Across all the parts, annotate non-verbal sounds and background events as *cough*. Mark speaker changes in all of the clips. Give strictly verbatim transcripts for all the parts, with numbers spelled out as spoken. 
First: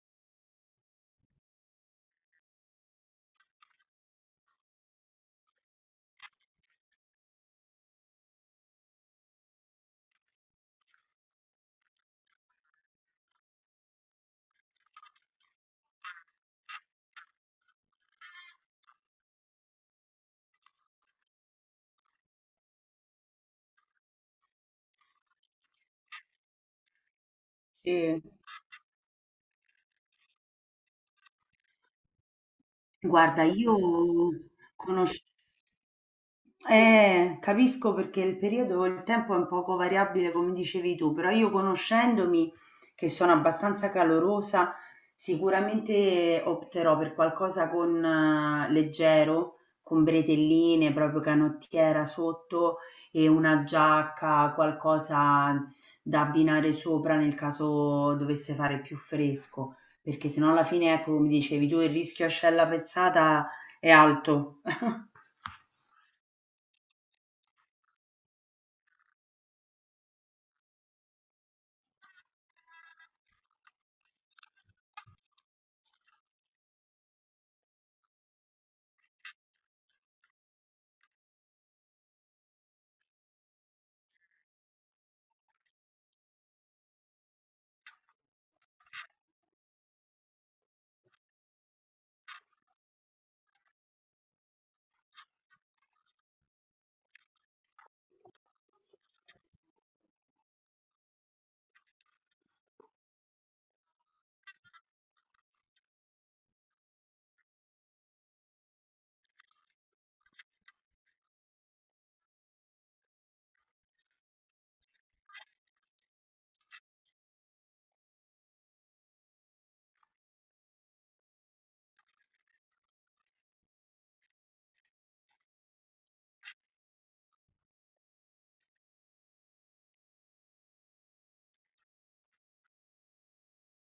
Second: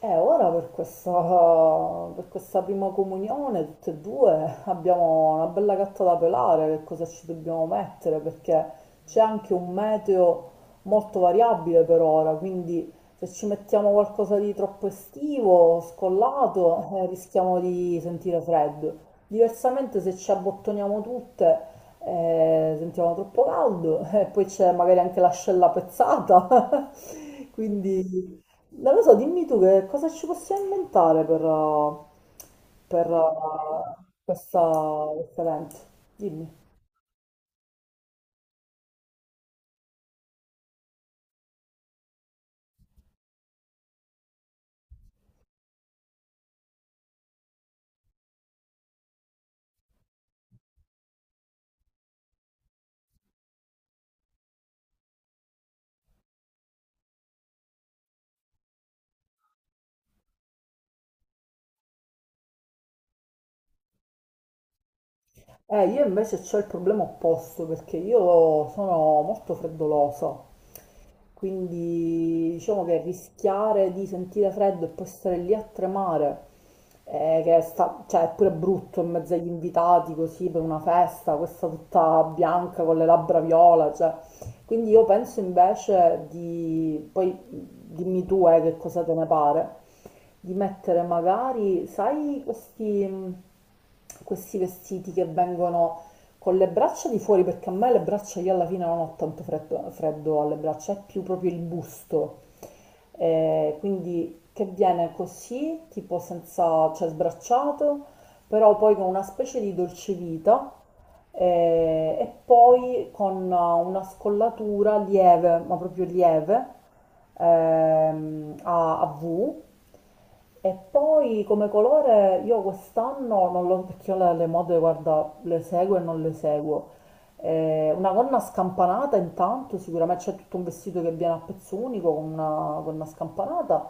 Speaker 1: E ora per questa, per questa prima comunione, tutte e due, abbiamo una bella gatta da pelare. Che cosa ci dobbiamo mettere, perché c'è anche un meteo molto variabile per ora, quindi se ci mettiamo qualcosa di troppo estivo, scollato, eh, rischiamo di sentire freddo. Diversamente se ci abbottoniamo tutte, eh, sentiamo troppo caldo, *laughs* e poi c'è magari anche l'ascella pezzata, *laughs*
Speaker 2: Sì.
Speaker 1: quindi... Non lo so, dimmi tu che cosa ci possiamo inventare per, uh, per,
Speaker 2: Guarda, io
Speaker 1: uh, questa-
Speaker 2: conosci
Speaker 1: questo evento. Dimmi.
Speaker 2: eh, capisco perché il periodo, il tempo è un poco variabile, come dicevi tu, però io conoscendomi, che sono abbastanza calorosa, sicuramente opterò per qualcosa con eh, leggero, con bretelline, proprio canottiera sotto e una giacca, qualcosa da abbinare sopra nel caso dovesse fare più fresco, perché sennò alla fine, ecco, come dicevi tu, il rischio ascella pezzata è alto. *laughs*
Speaker 1: Eh, io invece ho il problema opposto perché io sono molto freddolosa. Quindi diciamo che rischiare di sentire freddo e poi stare lì a tremare, eh, che sta, cioè, è pure brutto in mezzo agli invitati, così per una festa, questa tutta bianca con le labbra viola, cioè. Quindi io penso invece di, poi dimmi tu eh, che cosa te ne pare, di mettere magari, sai, questi, mh, questi vestiti che vengono con le braccia di fuori, perché a me le braccia, io alla fine non ho tanto freddo, freddo alle braccia, è più proprio il busto. Eh, quindi che viene così, tipo senza, cioè sbracciato, però poi con una specie di dolcevita eh, e poi con una scollatura lieve, ma proprio lieve, ehm, a, a V. E poi come colore io quest'anno, non lo, perché io le, le mode, guarda, le seguo e non le seguo, eh, una gonna scampanata intanto, sicuramente c'è tutto un vestito che viene a pezzo unico con una gonna scampanata,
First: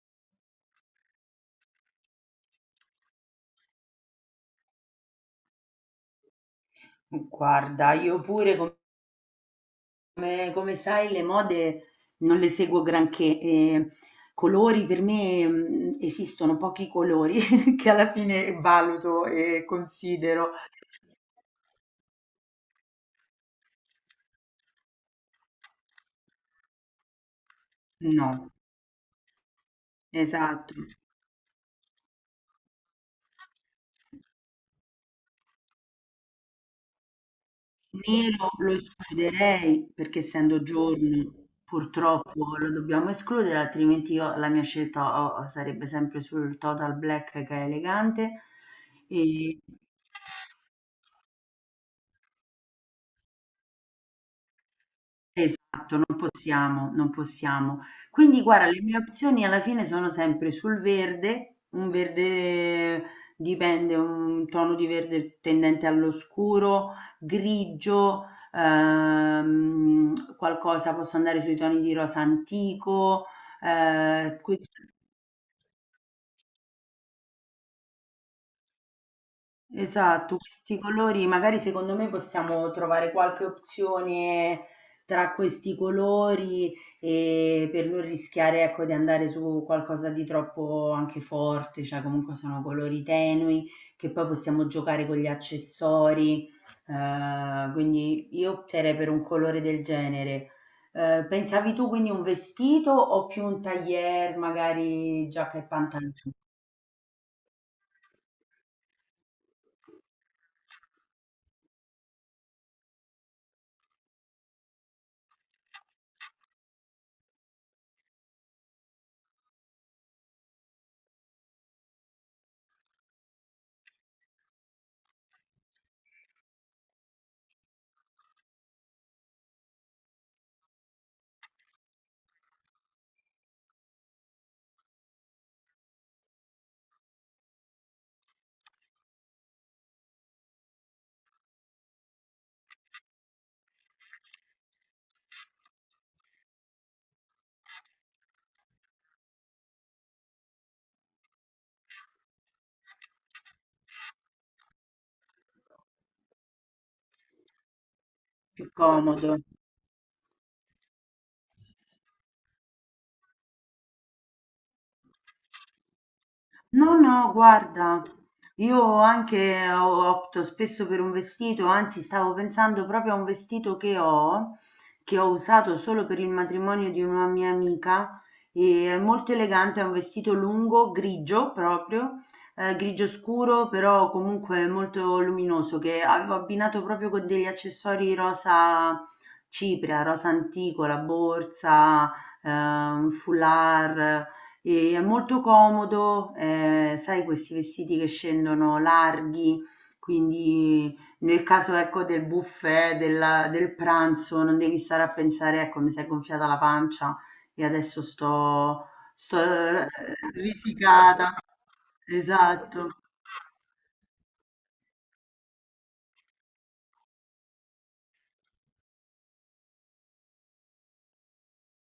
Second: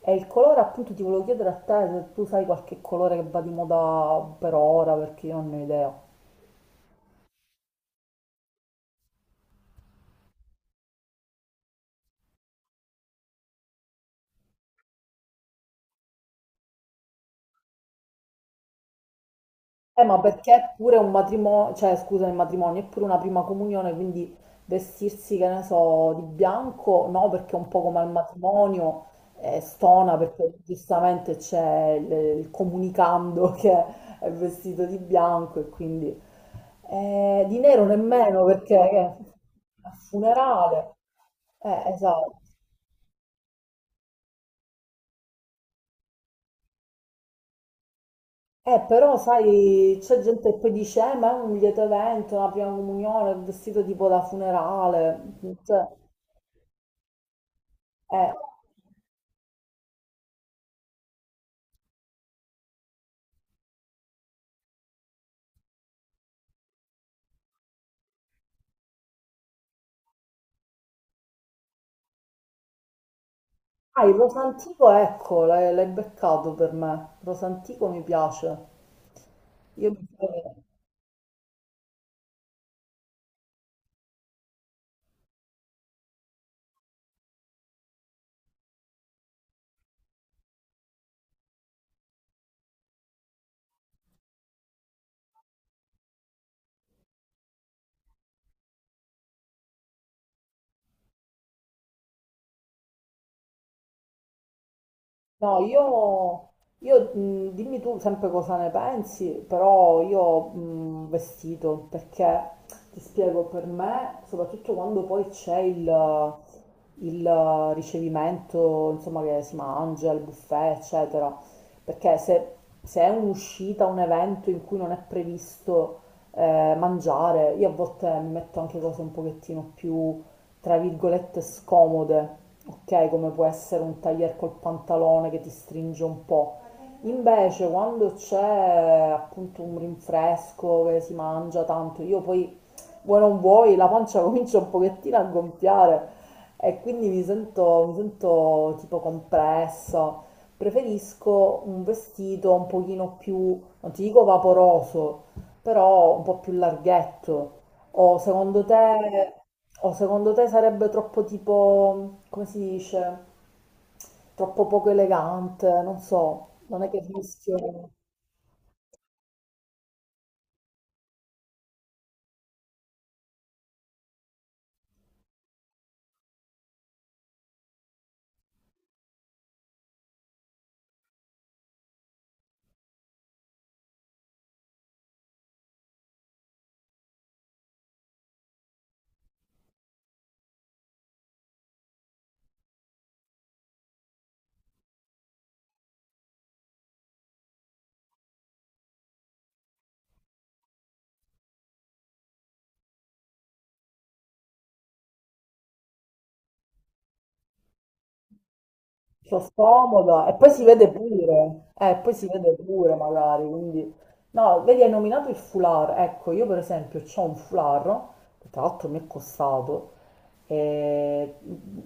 Speaker 1: e il colore appunto ti volevo chiedere a te se tu sai qualche colore che va di moda per ora, perché io non ne ho idea.
Speaker 2: Guarda, io pure. Come come sai le mode non le seguo granché, ehm, colori per me, mhmm, esistono pochi colori *laughs* che alla fine valuto e
Speaker 1: Eh, ma
Speaker 2: considero.
Speaker 1: perché è pure un matrimonio, cioè scusa, il matrimonio è pure una prima comunione, quindi vestirsi, che ne so, di bianco, no, perché è un po' come al
Speaker 2: No,
Speaker 1: matrimonio, eh, stona, perché
Speaker 2: esatto.
Speaker 1: giustamente c'è il, il comunicando *laughs* che è vestito di bianco, e quindi eh, di nero nemmeno,
Speaker 2: Nero lo
Speaker 1: perché è
Speaker 2: escluderei
Speaker 1: un
Speaker 2: perché essendo
Speaker 1: funerale.
Speaker 2: giorno
Speaker 1: Eh, esatto.
Speaker 2: purtroppo lo dobbiamo escludere, altrimenti io la mia scelta o o sarebbe sempre sul total black che è elegante.
Speaker 1: Eh, però
Speaker 2: e
Speaker 1: sai, c'è gente che poi dice, eh, ma è un lieto evento, la prima comunione, il vestito tipo da funerale. Cioè,
Speaker 2: Esatto, non possiamo, non possiamo.
Speaker 1: eh.
Speaker 2: Quindi guarda, le mie opzioni alla fine sono sempre sul verde, un verde dipende, un tono di verde tendente all'oscuro, grigio, ehm, qualcosa, posso andare sui toni di rosa antico.
Speaker 1: Ah, il
Speaker 2: eh, que-
Speaker 1: rosantico, ecco, l'hai l'hai beccato per me. Il rosantico mi piace. Io
Speaker 2: Esatto,
Speaker 1: mi...
Speaker 2: questi colori, magari secondo me possiamo trovare qualche opzione tra questi colori e per non rischiare, ecco, di andare su qualcosa di troppo anche forte, cioè comunque sono colori tenui che poi possiamo giocare con gli accessori, eh, quindi io opterei per un colore del genere. Eh, pensavi tu quindi un vestito o più un tailleur, magari
Speaker 1: No,
Speaker 2: giacca e pantaloni,
Speaker 1: io, io, mh, dimmi tu sempre cosa ne pensi, però io mh, vestito perché ti spiego, per me, soprattutto quando poi c'è il, il ricevimento, insomma, che si mangia, il buffet, eccetera, perché se, se è un'uscita, un evento in cui non è previsto eh, mangiare, io a volte mi metto anche cose un pochettino più, tra virgolette, scomode, ok? Come può essere un taglier col pantalone che ti stringe un po'. Invece quando c'è appunto un rinfresco che si mangia tanto, io poi vuoi non vuoi la pancia *laughs* comincia un pochettino a gonfiare, e quindi mi sento, mi sento tipo compressa. Preferisco un vestito un pochino più, non ti dico vaporoso, però un po' più larghetto. O secondo
Speaker 2: più
Speaker 1: te...
Speaker 2: comodo?
Speaker 1: O secondo te sarebbe troppo tipo, come si dice, troppo poco elegante, non so, non è
Speaker 2: No,
Speaker 1: che
Speaker 2: no,
Speaker 1: funziona.
Speaker 2: guarda, io anche o- opto spesso per un vestito, anzi stavo pensando proprio a un vestito che ho, che ho usato solo per il matrimonio di una mia amica, e è molto elegante, è un vestito lungo, grigio proprio, eh, grigio scuro, però comunque molto luminoso, che avevo abbinato proprio con degli accessori rosa cipria, rosa antico, la borsa, eh, un foulard. E è molto comodo, ehm, sai questi vestiti che scendono larghi, quindi nel caso, ecco, del buffet, della del pranzo, non devi stare a pensare: "Ecco, mi s'è gonfiata la pancia e adesso sto sto
Speaker 1: Sto
Speaker 2: r
Speaker 1: scomoda e poi si vede
Speaker 2: risicata".
Speaker 1: pure, eh, poi si vede pure
Speaker 2: Esatto.
Speaker 1: magari, quindi... No, vedi, hai nominato il foulard, ecco, io per esempio ho un foulard, che tra l'altro mi è costato, eh,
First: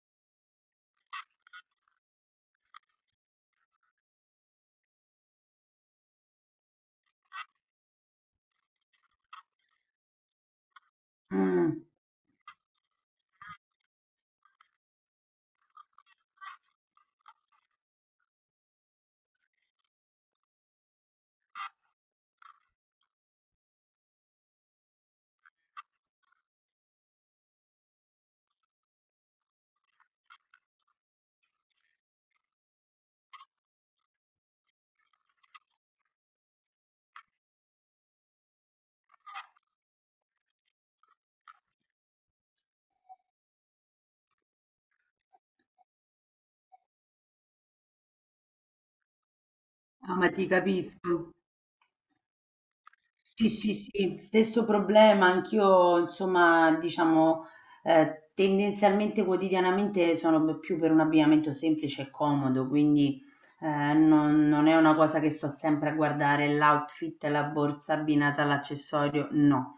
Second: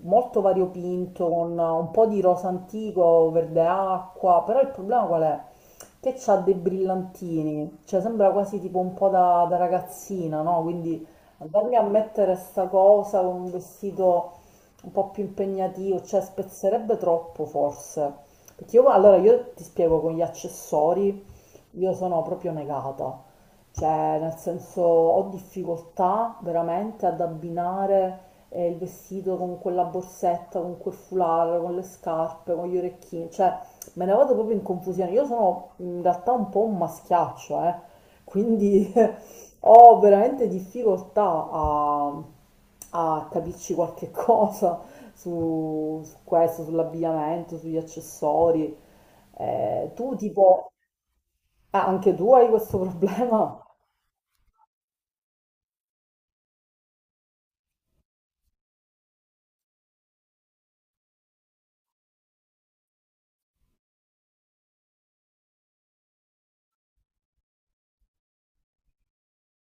Speaker 1: molto variopinto, con un po' di rosa antico, verde acqua, però il problema qual è? Che c'ha dei brillantini, cioè sembra quasi tipo un po' da, da ragazzina, no? Quindi
Speaker 2: Mh.
Speaker 1: andarmi a mettere sta cosa con un vestito un po' più impegnativo, cioè spezzerebbe troppo forse. Perché io, allora io ti spiego, con gli accessori, io sono proprio negata, cioè nel senso ho difficoltà veramente ad abbinare eh, il vestito con quella borsetta, con quel foulard, con le scarpe, con gli orecchini, cioè me ne vado proprio in confusione. Io sono in realtà un po' un maschiaccio, eh, quindi *laughs* ho veramente difficoltà a, a capirci qualche *laughs* cosa su, su questo, sull'abbigliamento, sugli accessori. Eh, tu
Speaker 2: No, ma ti
Speaker 1: tipo...
Speaker 2: capisco.
Speaker 1: Ah, anche tu hai questo *laughs*
Speaker 2: Sì,
Speaker 1: problema?
Speaker 2: sì, sì, stesso problema, anch'io insomma diciamo eh, tendenzialmente quotidianamente sono più per un abbigliamento semplice e comodo, quindi eh, non, non è una cosa che sto sempre a guardare l'outfit, la borsa abbinata all'accessorio, no,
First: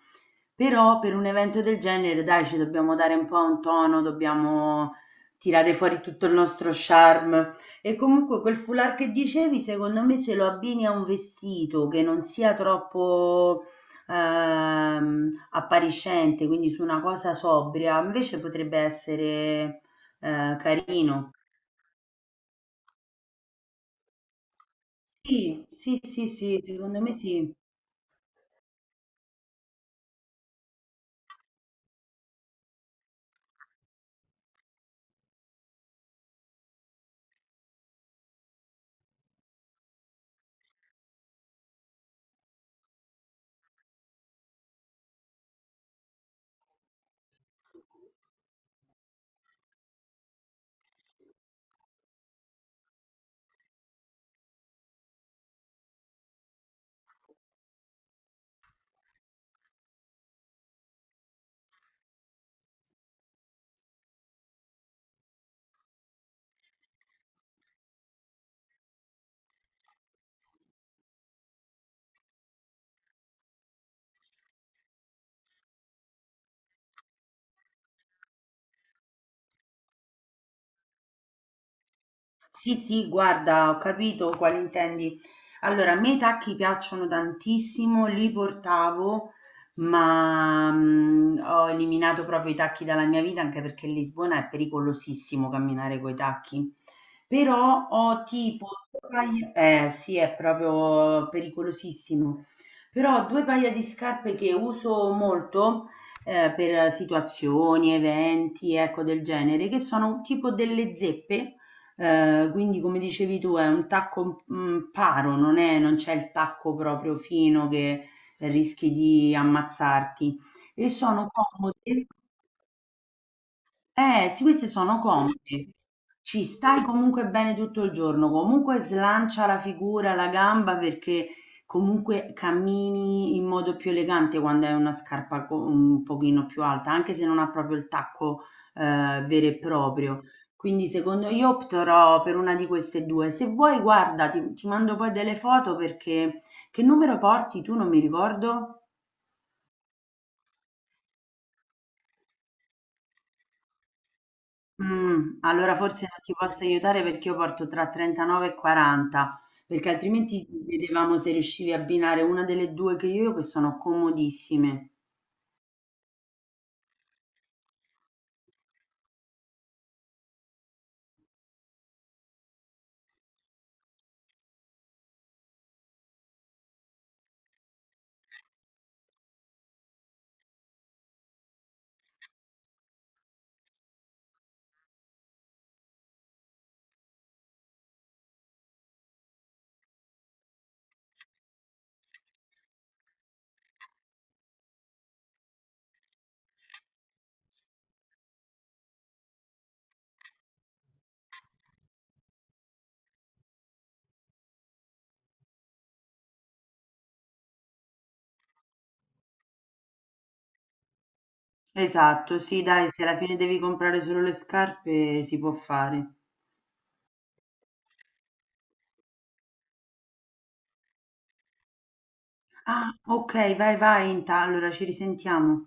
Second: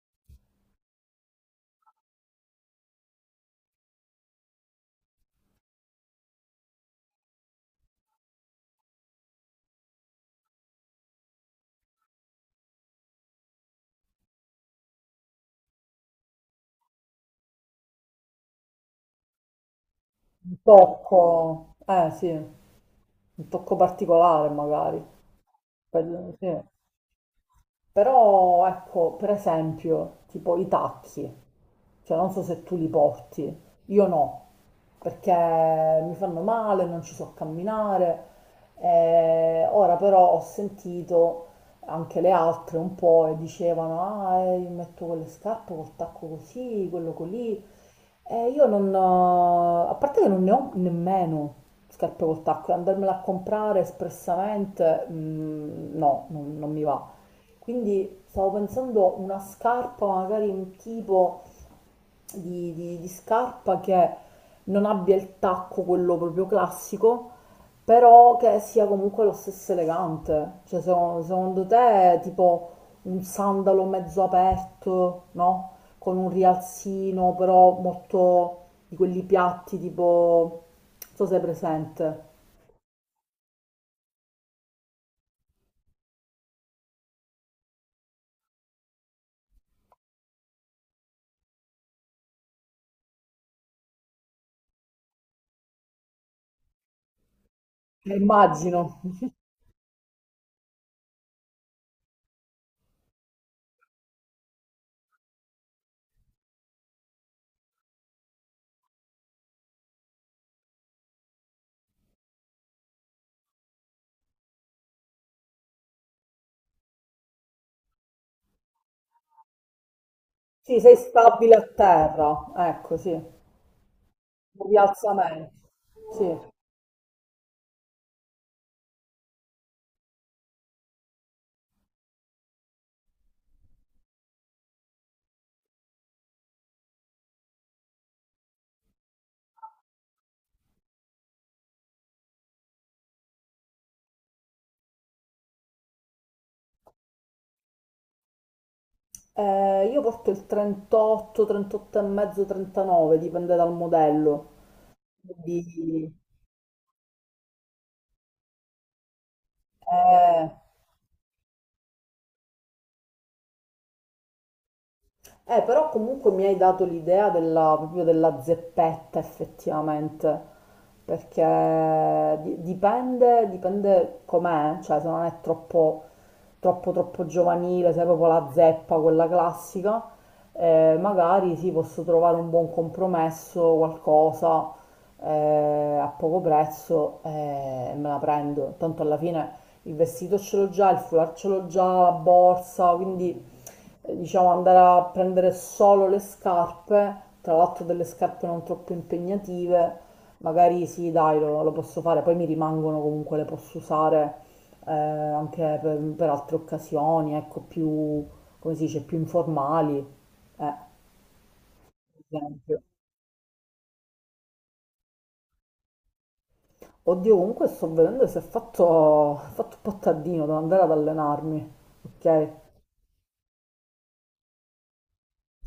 Speaker 2: però per un evento del genere, dai, ci dobbiamo dare un po' un tono, dobbiamo tirare fuori tutto il nostro charme. E comunque quel foulard che dicevi, secondo me, se lo abbini a un vestito che non sia troppo ehm, appariscente, quindi su una cosa sobria, invece potrebbe essere eh,
Speaker 1: Un
Speaker 2: carino.
Speaker 1: tocco, eh sì, un tocco particolare magari.
Speaker 2: Sì, sì, sì,
Speaker 1: Per- sì.
Speaker 2: sì, secondo me sì.
Speaker 1: Però ecco, per esempio, tipo i tacchi, cioè non so se tu li porti, io no, perché mi fanno male, non ci so camminare. Eh, ora però ho sentito anche le altre un po' e dicevano, ah, eh, io metto quelle scarpe col tacco così, quello così. Eh, io non ho, a parte che non ne ho nemmeno scarpe col tacco, e andarmela a comprare espressamente, mm, no, non, non mi va. Quindi stavo pensando una scarpa magari un tipo di, di- di scarpa che non abbia il tacco, quello proprio classico, però che sia comunque lo stesso elegante. Cioè, se- secondo te, tipo un sandalo mezzo aperto, no? Con un rialzino, però molto di quelli piatti, tipo, non so se è presente.
Speaker 2: Sì, sì, guarda, ho capito quale intendi. Allora, a me i tacchi piacciono tantissimo, li portavo, ma mm, ho eliminato proprio i tacchi dalla mia vita anche perché Lisbona è pericolosissimo camminare coi tacchi. Però
Speaker 1: Eh,
Speaker 2: ho tipo,
Speaker 1: Immagino.
Speaker 2: due paia- eh sì, è proprio pericolosissimo. Però ho due paia di scarpe che uso molto eh, per situazioni, eventi, ecco del genere, che sono tipo delle zeppe. Ehm, quindi come dicevi tu è un tacco, mhmm, paro, non è non c'è il tacco proprio fino che rischi di ammazzarti
Speaker 1: Sì,
Speaker 2: e
Speaker 1: sei
Speaker 2: sono
Speaker 1: stabile a
Speaker 2: comode.
Speaker 1: terra, ecco, sì. Un
Speaker 2: Eh, sì, questi sono
Speaker 1: rialzamento.
Speaker 2: comodi.
Speaker 1: Sì.
Speaker 2: Ci stai comunque bene tutto il giorno, comunque slancia la figura, la gamba perché comunque cammini in modo più elegante quando hai una scarpa co- un pochino più alta, anche se non ha proprio il tacco eh, vero e proprio. Quindi secondo io opterò per una di queste due. Se vuoi, guarda, ti, ti mando poi delle foto perché che numero porti tu? Non mi ricordo.
Speaker 1: Eh, io porto il trentotto, trentotto e mezzo, trentanove, dipende dal modello.
Speaker 2: Mh, allora forse
Speaker 1: Quindi,
Speaker 2: non ti posso aiutare perché io porto tra trentanove e quaranta, perché
Speaker 1: eh,
Speaker 2: altrimenti vedevamo se riuscivi a abbinare una delle due che io ho, che sono comodissime.
Speaker 1: eh, però comunque mi hai dato l'idea della, proprio della zeppetta, effettivamente, perché di- dipende, dipende com'è, cioè se non è troppo, troppo, troppo, giovanile, se è proprio la zeppa, quella classica, eh, magari sì, posso trovare un buon compromesso, qualcosa eh, a poco prezzo eh, e me la prendo. Tanto alla fine il vestito ce l'ho già, il foulard ce l'ho già, la borsa, quindi eh, diciamo, andare a prendere solo le scarpe, tra l'altro delle scarpe non troppo impegnative, magari sì, dai, lo, lo posso fare, poi mi rimangono comunque, le posso usare eh, anche per, per altre occasioni, ecco, più, come si dice, più informali, eh, per
Speaker 2: Esatto, sì,
Speaker 1: esempio.
Speaker 2: dai, se alla fine devi comprare solo le scarpe si può fare.
Speaker 1: Oddio, comunque sto vedendo se ho fatto, ho fatto un po' tardino, devo andare ad allenarmi, ok?
Speaker 2: Ah, ok, vai, vai, inta- allora ci risentiamo.